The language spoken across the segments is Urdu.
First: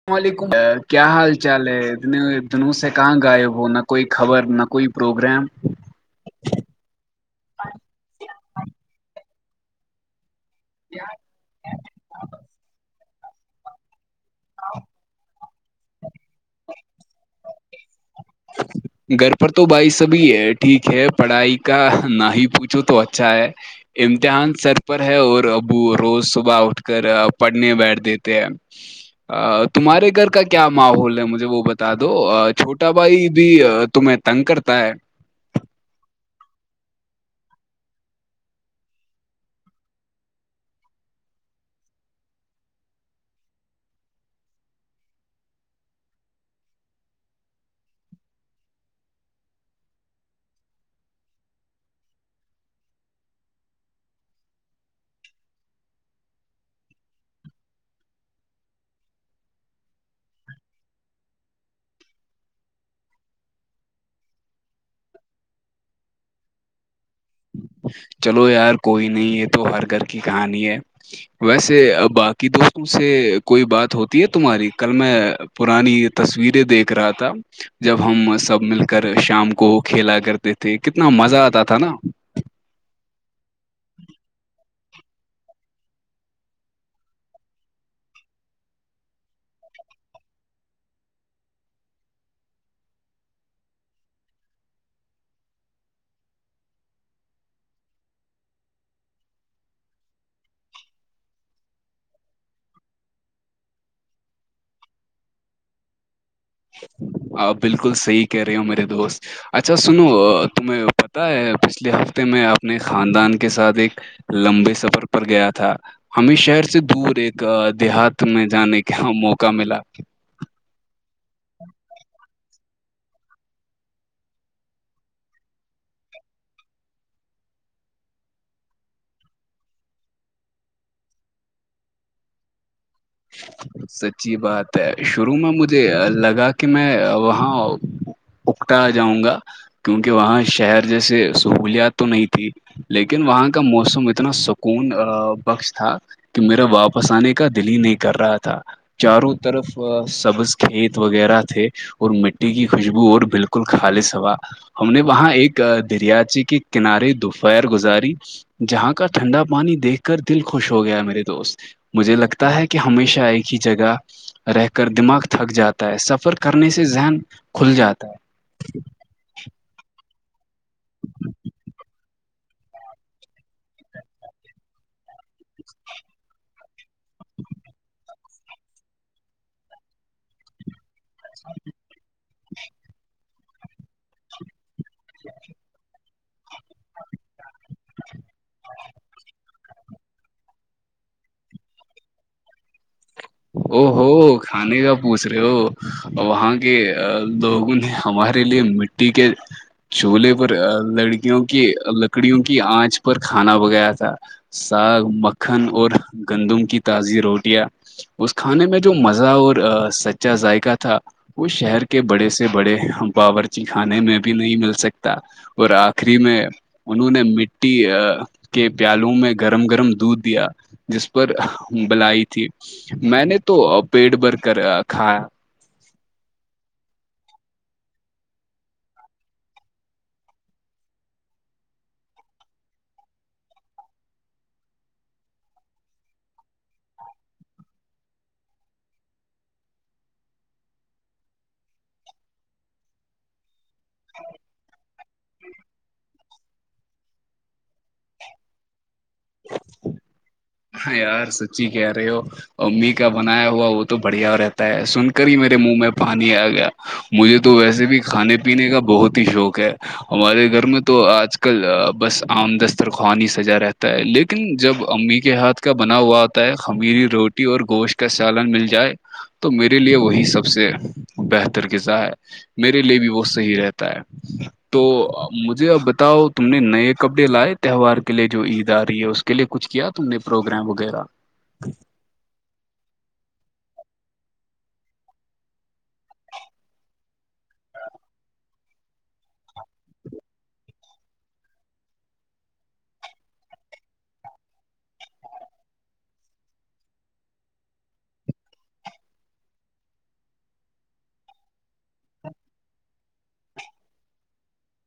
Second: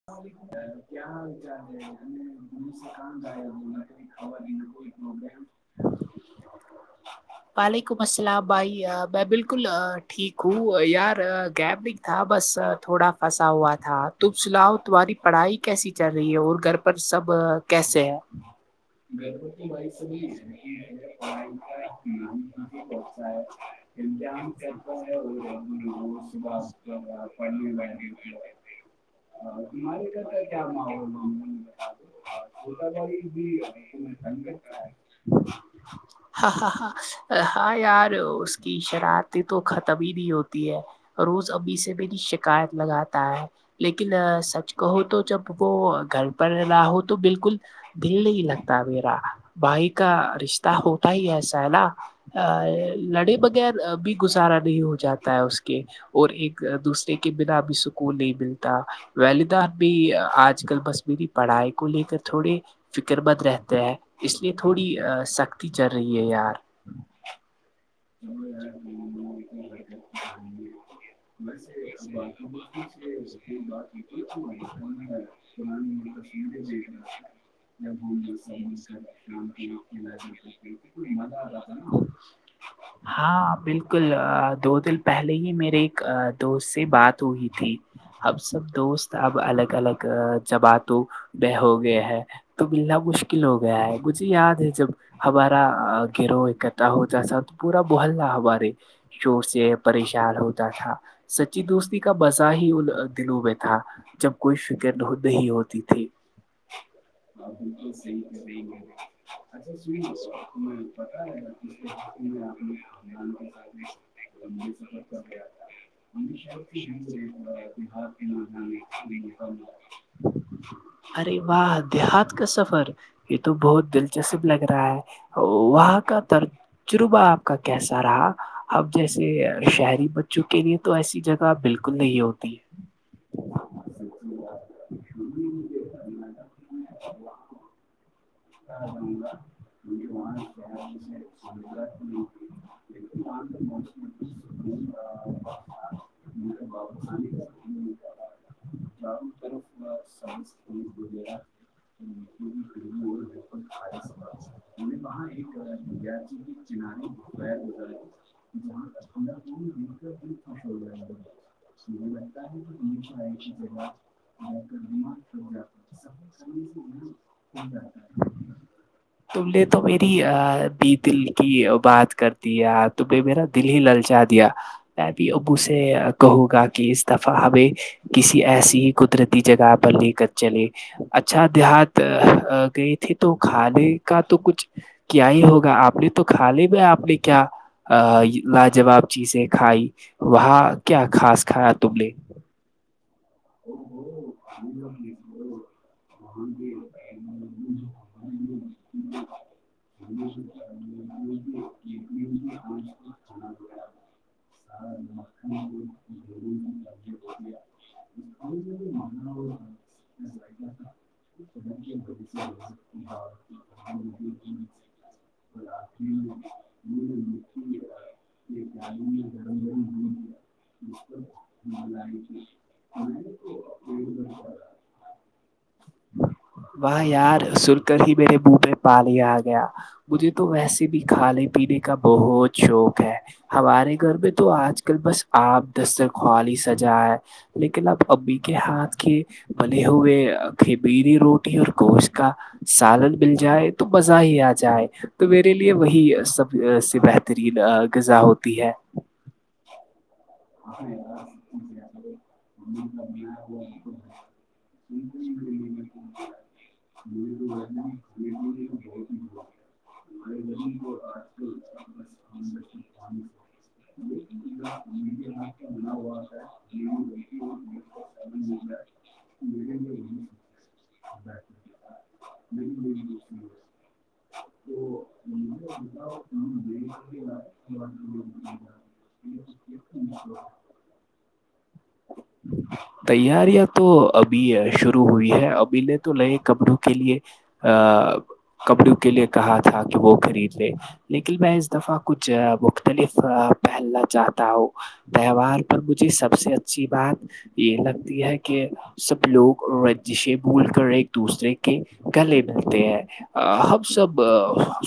اللام علیکم کیا حال چال ہے اتنے دنوں سے کہاں غائب ہو نہ کوئی خبر نہ کوئی پروگرام وعلیکم السلام بھائی میں بالکل ٹھیک ہوں یار گیب بھیک تھا بس تھوڑا پھنسا ہوا تھا تو سلاؤ تمہاری پڑھائی کیسی چل رہی ہے اور گھر پر سب کیسے ہے گھر پر تو بھائی سبھی ہے ٹھیک ہے پڑھائی کا نہ ہی پوچھو تو اچھا ہے امتحان سر پر ہے اور اب وہ روز صبح اٹھ کر پڑھنے بیٹھ دیتے ہیں تمہارے گھر کا کیا ماحول ہے مجھے وہ بتا دو چھوٹا بھائی بھی تمہیں تنگ کرتا ہے [inaudible] [inaudible] ہاں ہاں ہاں ہاں یار اس کی شرارطیں تو ختم ہی نہیں ہوتی ہے روز ابھی سے بھی شکایت لگاتا ہے لیکن سچ کہو تو جب وہ گھر پر رہ ہو تو بالکل دل نہیں لگتا میرا بھائی کا رشتہ ہوتا ہی ایساا ا لڑے بغیر بھی گزارا نہیں ہو جاتا ہے اس کے اور ایک دوسرے کے بنا اب سکون نہیں ملتے ولی دار بھی آج کل بس میری پڑھائی کو لے کر تھوڑے فکر بند رہتے ہیں اس لیے تھوڑی سختی چل رہی ہے یار چلو یار کوئی نہیں یہ تو ہر گھر کی کہانی ہے ویسے اب باقی کہ دوستوں سے کوئی بات ہوتی ہے تمہاری کل میں پرانی تصویریں دیکھ رہا تھا جب ہم سب مل کر شام کو کھیلا کرتے تھے کتنا مزہ آتا تھا نا ہاں بالکل دو دل پہلے ہی میرے ایک دوست سے بات ہوئی تھی اب سب دوست اب الگ الگ جمعاتوں ب ہو گئے ہیں تو ملنا مشکل ہو گیا ہے مجھے یاد ہے جب ہمارا گرو اکٹا ہو جیسا ہو تو پورا محللہ ہمارے شور سے پریشان ہوتا تھا سچی دوستی کا بزہ ہی ان دلوں میں تھا جب کوئی فکر نہیں نہیںی ہوتی تھی ہاں بالکل صحیح کہہ رہی ہو میرے دوست اچھا سنو تم پتا ہے پچھلے ہفتے میں اپنے خاندان کے ساتھ ایک لمبے سفر پر گیا تھا ہمیں شہر سے دور ایک دیہات میں جانے کا موقع ملا ارے واہ دیہات کا سفر یہ تو بہت دلچسپ لگ رہا ہے وہاں کا تر چروبا آپ کا کیسا رہا اب جیسے شہری بچوں کے لیے تو ایسی جگہ بالکل نہیں ہوتی ہے سچی بات ہے شروع میں مجھے لگا کہ میں وہاں اکٹا جاؤں گا کیونکہ وہاں شہر جیسے سہولیات تو نہیں تھی لیکن وہاں کا موسم اتنا سکون بخش تھا کہ میرا واپس آنے کا دل ہی نہیں کر رہا تھا چاروں طرف سبز کھیت وغیرہ تھے اور مٹی کی خوشبو اور بالکل کل خالص ہوا ہم نے وہاں ایک دریاچی کے کنارے دوپہر گزاری جہاں کا ٹھنڈا پانی دیکھ کر دل خوش ہو گیا میرے دوست مجھے لگتا ہے کہ ہمیشہ ایک ہی جگہ رہ کر دماغ تھک جاتا ہے سفر کرنے سے ذہن کھل جاتا [inaudible] تم نے تو میری بی دل کی بات کرتی ہے تو میرا دل ہی للچا دیا میں بھی ابو سے کہوں گا کہ اس دفعہ ہمیں کسی ایسی ہی قدرتی جگہ پر لے کر چلے اچھا دیہات گئی تھی تو کھانے کا تو کچھ کیا ہی ہوگا آپ نے تو کھا لے میں آپ نے کیا لاجواب چیزیں کھائی وہاں کیا خاص کھایا تم نے او ہو کھانے کا پوچھ رہے ہو وہاں کے لوگوں نے ہمارے لیے م ٹھیک ہے چولہے پر لڑکیوں کی لکڑیوں کی آنچ پر کھانا ب گایا تھا ساگ مکھن اور گندم کی تازی روٹیاں اس کھانے میں جو مزہ اور سچا ذائقہ تھا وہ شہر کے بڑے سے بڑے پاور جکھانے میں بھی نہیں مل سکتا اور آخری میں انہوں نے مٹی کے پیالو میں گرم گرم دودھ دیا جس پر بلائی تھی میں نے تو پیٹ بھر کر کھایا وہاہ یار سن کر ہی میرے بوبے پالیا آ گیا مجھے تو ویسے بھی کھانے پینے کا بہت شوق ہے ہمارے گھر میں تو آج کل بس آپ دسترخوالی سجائےائے لیکن اپ ابھی کے ہاتھ کے بنے ہوئے تھے بیری روٹی اور گوشت کا سالن مل جائے تو مزہ ہی آ جائے تو میرے لیے وہی سب سے بہترین غذا ہوتی ہے ہاں یار سچی کہہ رہے ہو امی کا بنایا ہوا وہ تو بڑھیا رہتا سن کر ہی میرے منہ میں پانی آ گیا مجھے تو ویسے بھی کھانے پینے کا بہت ہی شوق ہے ہمارے گھر میں تو آج کل بس عم دسترخوان ہی سجا رہتا ہے لیکن جب امی ہاتھ کا بنا ہوا آتا ہے خمری روٹی اور گوشت کا سالن مل جائے تو میرے لیے وہی سب سے بہتر غذا ہے میرے لیے بھی وہ صحیح رہتا ہے ہ [inaudible] تو مجھے اب بتاؤ تم نے نئے کپڑے لائے تہوار کے لیے جو عید آ رہی ہے اس کے لیے کچھ کیا اننے پروگرام وغیرہ تیاریاں تو ابھی شروع ہوئی ہے ابھی نے تو نئے کمروں کے لیے ا کپڑوں کے لیے کہا تھا کہ وہ خرید لے لیکل میں اس دفعہ کچھ مختلف پہلنا چاہتا ہوں تہوار پر مجھے سب سے اچھی بات یہ لگتی ہے کہ سب لوگ رنجشے بھول کر ایک دوسرے کے گلے ملتے ہیں ہم سب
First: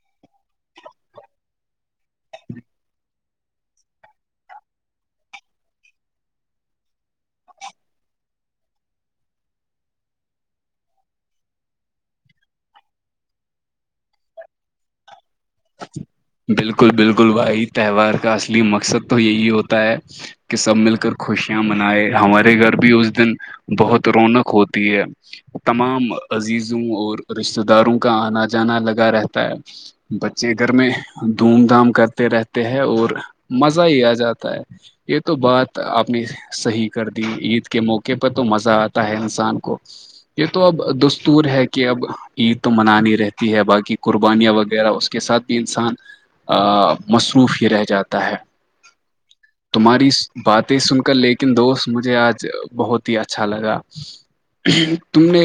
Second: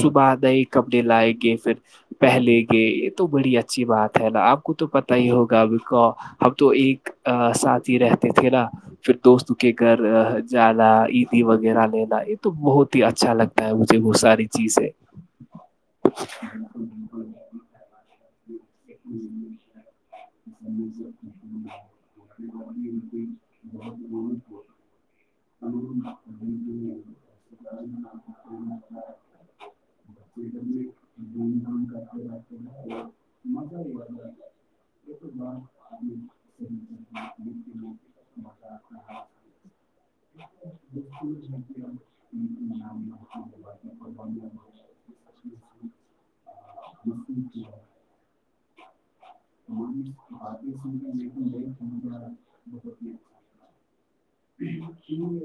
صبح نئے کپڑے لائے گے پھر پہلے گئے یہ تو بڑی اچھی بات ہے نا اب کو تو پتا ہی ہوگا ا ہم کو ہم تو ایک ساتھ ہی رہتے تھے نا پھر دوست کے گھر جانا عیدی وغیرہ لینا یہ تو بہت ہی اچھا لگتا مجھے وہ ساری چیزیں ہے بالکل بالکل بھائی تہوار کا اصلی مقصد تو یہی ہوتا ہے کہ سب مل کر خوشیاں منائے ہمارے گھر بھی اس دن بہت رونق ہوتی ہے تمام عزیزوں اور رشتتے داروں کا آنا جانا لگا رہتا ہے بچے گھر میں دھوم دھام کرتے رہتے ہیں اور مزہ ہی آ جاتا ہے یہ تو بات آپنے صحیح کر دی عید کے موقع پر تو مزہ آتا ہے انسان کو یہ تو اب دستور ہے کہ اب عید تو منانی رہتی ہے باقی قربانیاں و وغیر اس کے ساتھ بھی انسان مصروف ہی رہ جاتا ہے تمہاری باتیں سن کر لیکن دوست مجھے آج بہت ہی اچھا لگا تم نے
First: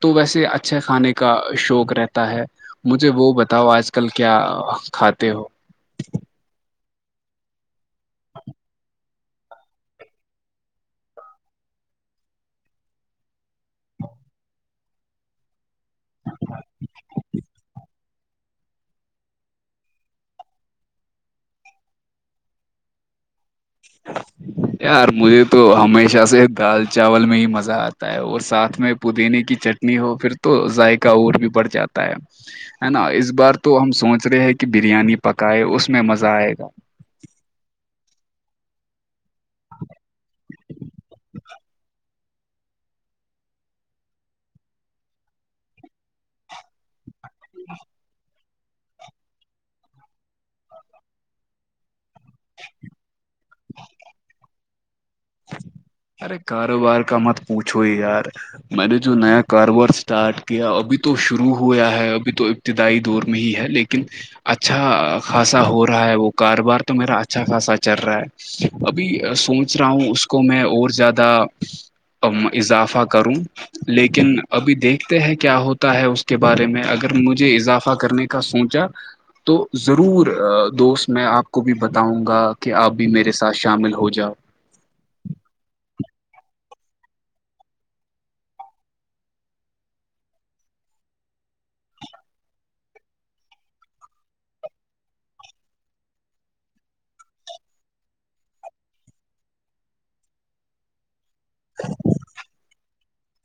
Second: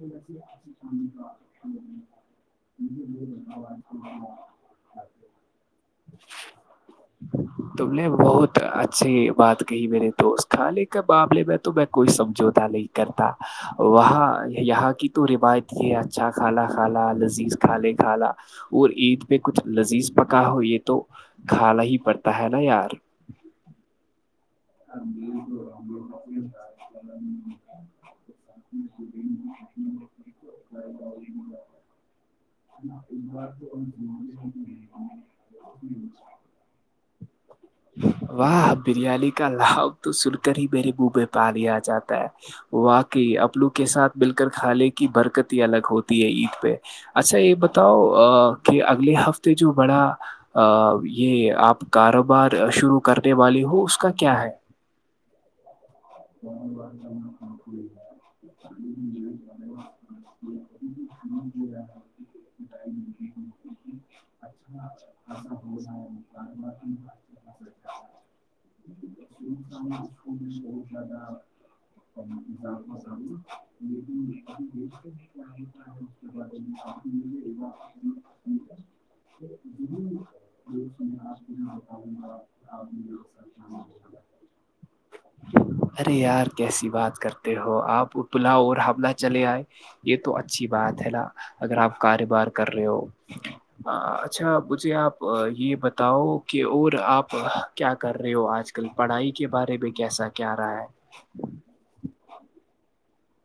تو ویسے اچھا کھانے کا شوق رہتا ہے مجھے وہ بتا بتاؤ آج کل کیا کھاتے ہو تم نے بہت اچھی بات کہی میرے تو اس کھانے کے معاملے میں تو میں کوئی سمجھوتا نہیں کرتا وہاں یہاں کی تو روایت یہ اچھا کھالا کھالا لذیذ کھا لے کھالا وہ عید پہ کچھ لذیذ پکا ہو یہ تو کھانا ہی پڑتا ہے نا یار [inaudible] یار مجھے تو ہمیشہ سے دال چاول میں ہی مزہ آتا ہے اور ساتھ میں پودینے کی چنی نہیں ہو پھر تو ذائق اور بھی بڑھ جاتا ہے ہے نا اس بار تو ہم سوچ رہے ہیں کہ بریانی پکائے اس میں مزہ آئے گا واہ بریانی کا لھاب تو سن کر ہی میرے منہ میں پانی آ جاتا ہے واقعی اپنو کے ساتھ مل کر کھانے کی برکت ہی الگ ہوتی ہے عید پہ اچھا یہ بتاؤ کہ اگلے ہفتے جو بڑا یہ آپ کاروبار شروع کرنے والی ہو اس کا کیا ہے ارے کاروبار کا مت پوچھو یار میں نے جو نیا کاروبار اسٹٹ کیا ابھی تو شروع ہوا ہے ابھی تو ابتدائی دور میں ہی ہے لیکن اچھا خاصا ہو رہا ہے وہ کاروبار تو میرا اچھا خاصا چل رہا ہے ابھی سوچ رہا ہوں اس کو میں اور زیادہ ام، اضافہ کروں لیکن ابھی دیکھتے ہیں کیا [unintelligible] ہوتا ہے اس کے بارے میں اگر مجھے اضافہ کرنے کا سوچا تو ضرور دوست میں آپ کو بھی بتاؤں گا کہ آپ بھی میرے ساتھ شامل ہو جاؤ ارے یار کیسی بات کرتے ہو آپ اتلا اور حملہ چلے آئے یہ تو اچھی بات ہے نا اگر آپ کاروبار کر رہے ہو اچھا مجھے آپ یہ بتاؤ کہ اور آپ کیا کر رہے رہے ہو آج کل پڑھائی کے بارے میں کیسا کیا رہا ہے [unintelligible]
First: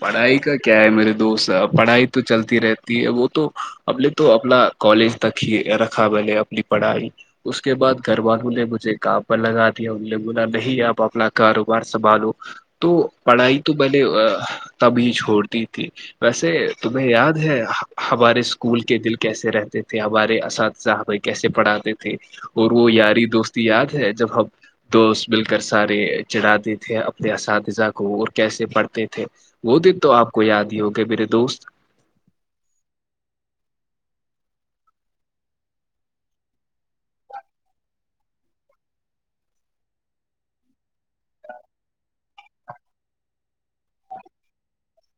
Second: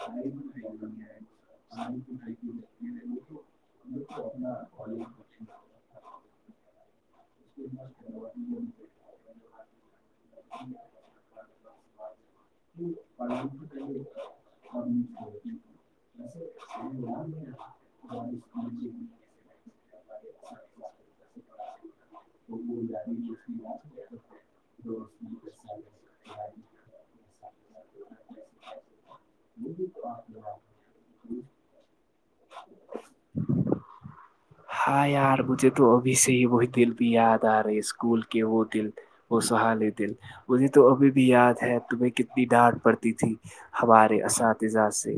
پڑھائی کا کیا ہے میرے دوست اب پڑھائی تو چلتی رہتی ہے وہ تو ہم نے تو اپنا کالج تک ر رکھا بل اپنی پڑھائی اس کے بعد گھر والوں نے مجھے کام پر لگا دیا انوں نے بولا نہیں آپ اپنا کاروبار سنبھالو تو پڑھائی تو بہلے تبھی چھوڑتی تھی ویسے تمہیں یاد ہے ہمارے اسکول کے دل کیسے رہتے تھے ہمارے اساتذہحبائی کیسے پڑھاتے تھے تھ اور وہ یاری دوست یاد ہے جب ہمب دوست مل کر سارے چڑھاتے تھے اپنے اساتذہ کو اور کیسے پڑھتے تھے وہ دن تو آپ کو یاد ہی ہوگے میرے دوست ہ ار بھے تو اب سے ب [unintelligible] دل بھی یاد آ رہے ہے اسکول کے وہ دل وہ سہالے دل مجھے تو ابھی بھی یاد ہے تمہیں کتنی ڈانٹ پڑتی تھی ہمارے اساتذہ سے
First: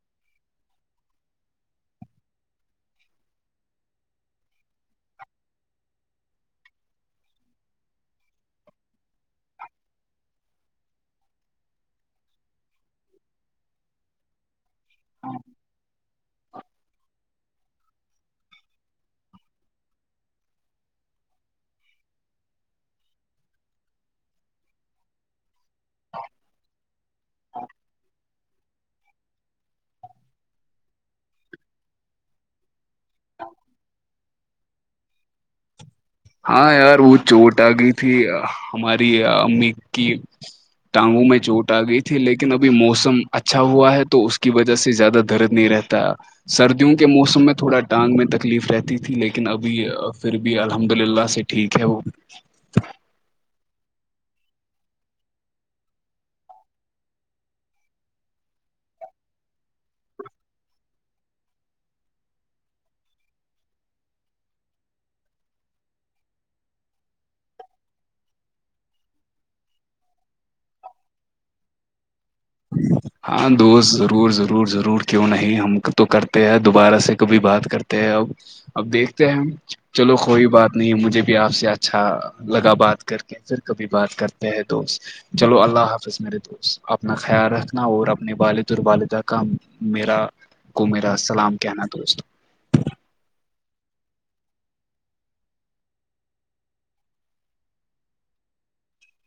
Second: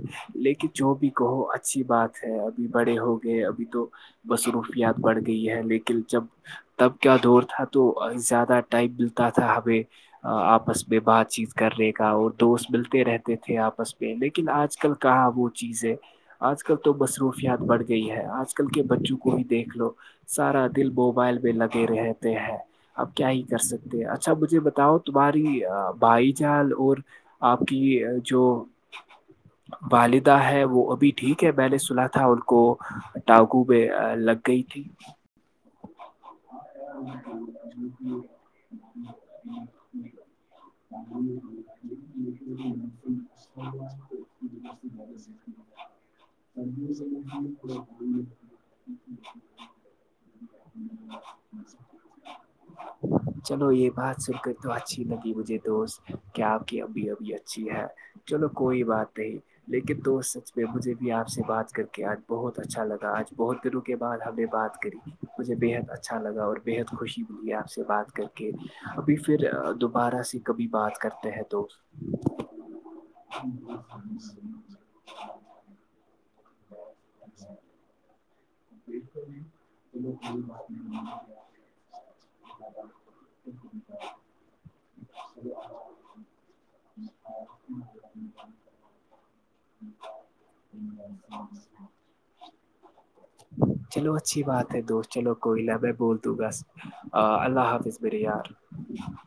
لیکن جو بھی کہو اچھی بات ہے ابھی بڑے ہوگئے ابھی تو مصروفیات بڑھ گئی ہے لیکن جب تب کیا دور تھا تو زیادہ ٹائم ملتا تھا ہمیں آپس میں بات چیت کرنے کا اور دوست ملتے رہتے تھے آپس میں لیکن آج کل کل کہاں وہ چیز ہے آج کل تو مصروفیات بڑ گئی ہے آج آج کل کے بچوں کو بھی دیکھ لو سارا دل موبائل پہ لگے رہتے ہیں آپ کیا ہی کر سکتے ہیں اچھا مجھے بتاؤ تمہاری بھائی جال اور آپ کی جو والدہ ہے وہ ابھی ٹھیک ہے میں نے سنا تھا ان کو کو ٹاگو میں لگ گئی تھی ہاں یار وہ چوٹ آ گئی تھی ہماری امی کی ٹانگو میں چوٹ آ گئی تھی لیکن ابھی موسم اچھا ہوا ہے تو اس کی وجہ سے زیادہ درد نہیں رہتا سردیوں کے موسم میں تھوڑا ٹانگ میں تکلیف رہتی تھی لیکن ابھی پھر بھی الحمد للہ سے ٹھیک ہے وہ چلو یہ بات سن کر تو اچھی لگی مجھے دوست کیا آپ کی ابھی ابھی اچھی ہے چلو کوئی بات نہیں لیکن دوست سچ میں مجھے بھی آپ سے بات کر کے آج بہت اچھا لگا آج بہت دنوں کے بعد ہمیں بات کری مجھے بےحد اچھا لگا اور بےحد خوشی ملی آپ سے بات کر کے ابھی پھر دوبارہ سے کبھی بات کرتے ہیں تو ہاں دوست ضرور ضرور ضرور کیوں نہیں ہم تو کر دوبارہ سے کبھی بات کرتے ہیں اب اب دیکھتے ہیں ہم چلو کوئی بات نہیں مجھے بھی آپ سے اچھا لگا بات کر کے پھر کبھی بات کرتے ہیں دوست چلو اللہ حافظ میرے دوست اپنا خیال رکھنا اور اپنے والد اور والدہ کام میرا کو میرا سلام کہنا دوست چلو اچھی بات ہے دوست چلو کوئی نہا میں بول دوں بس آ اللہ حافظ بری یار [inaudible]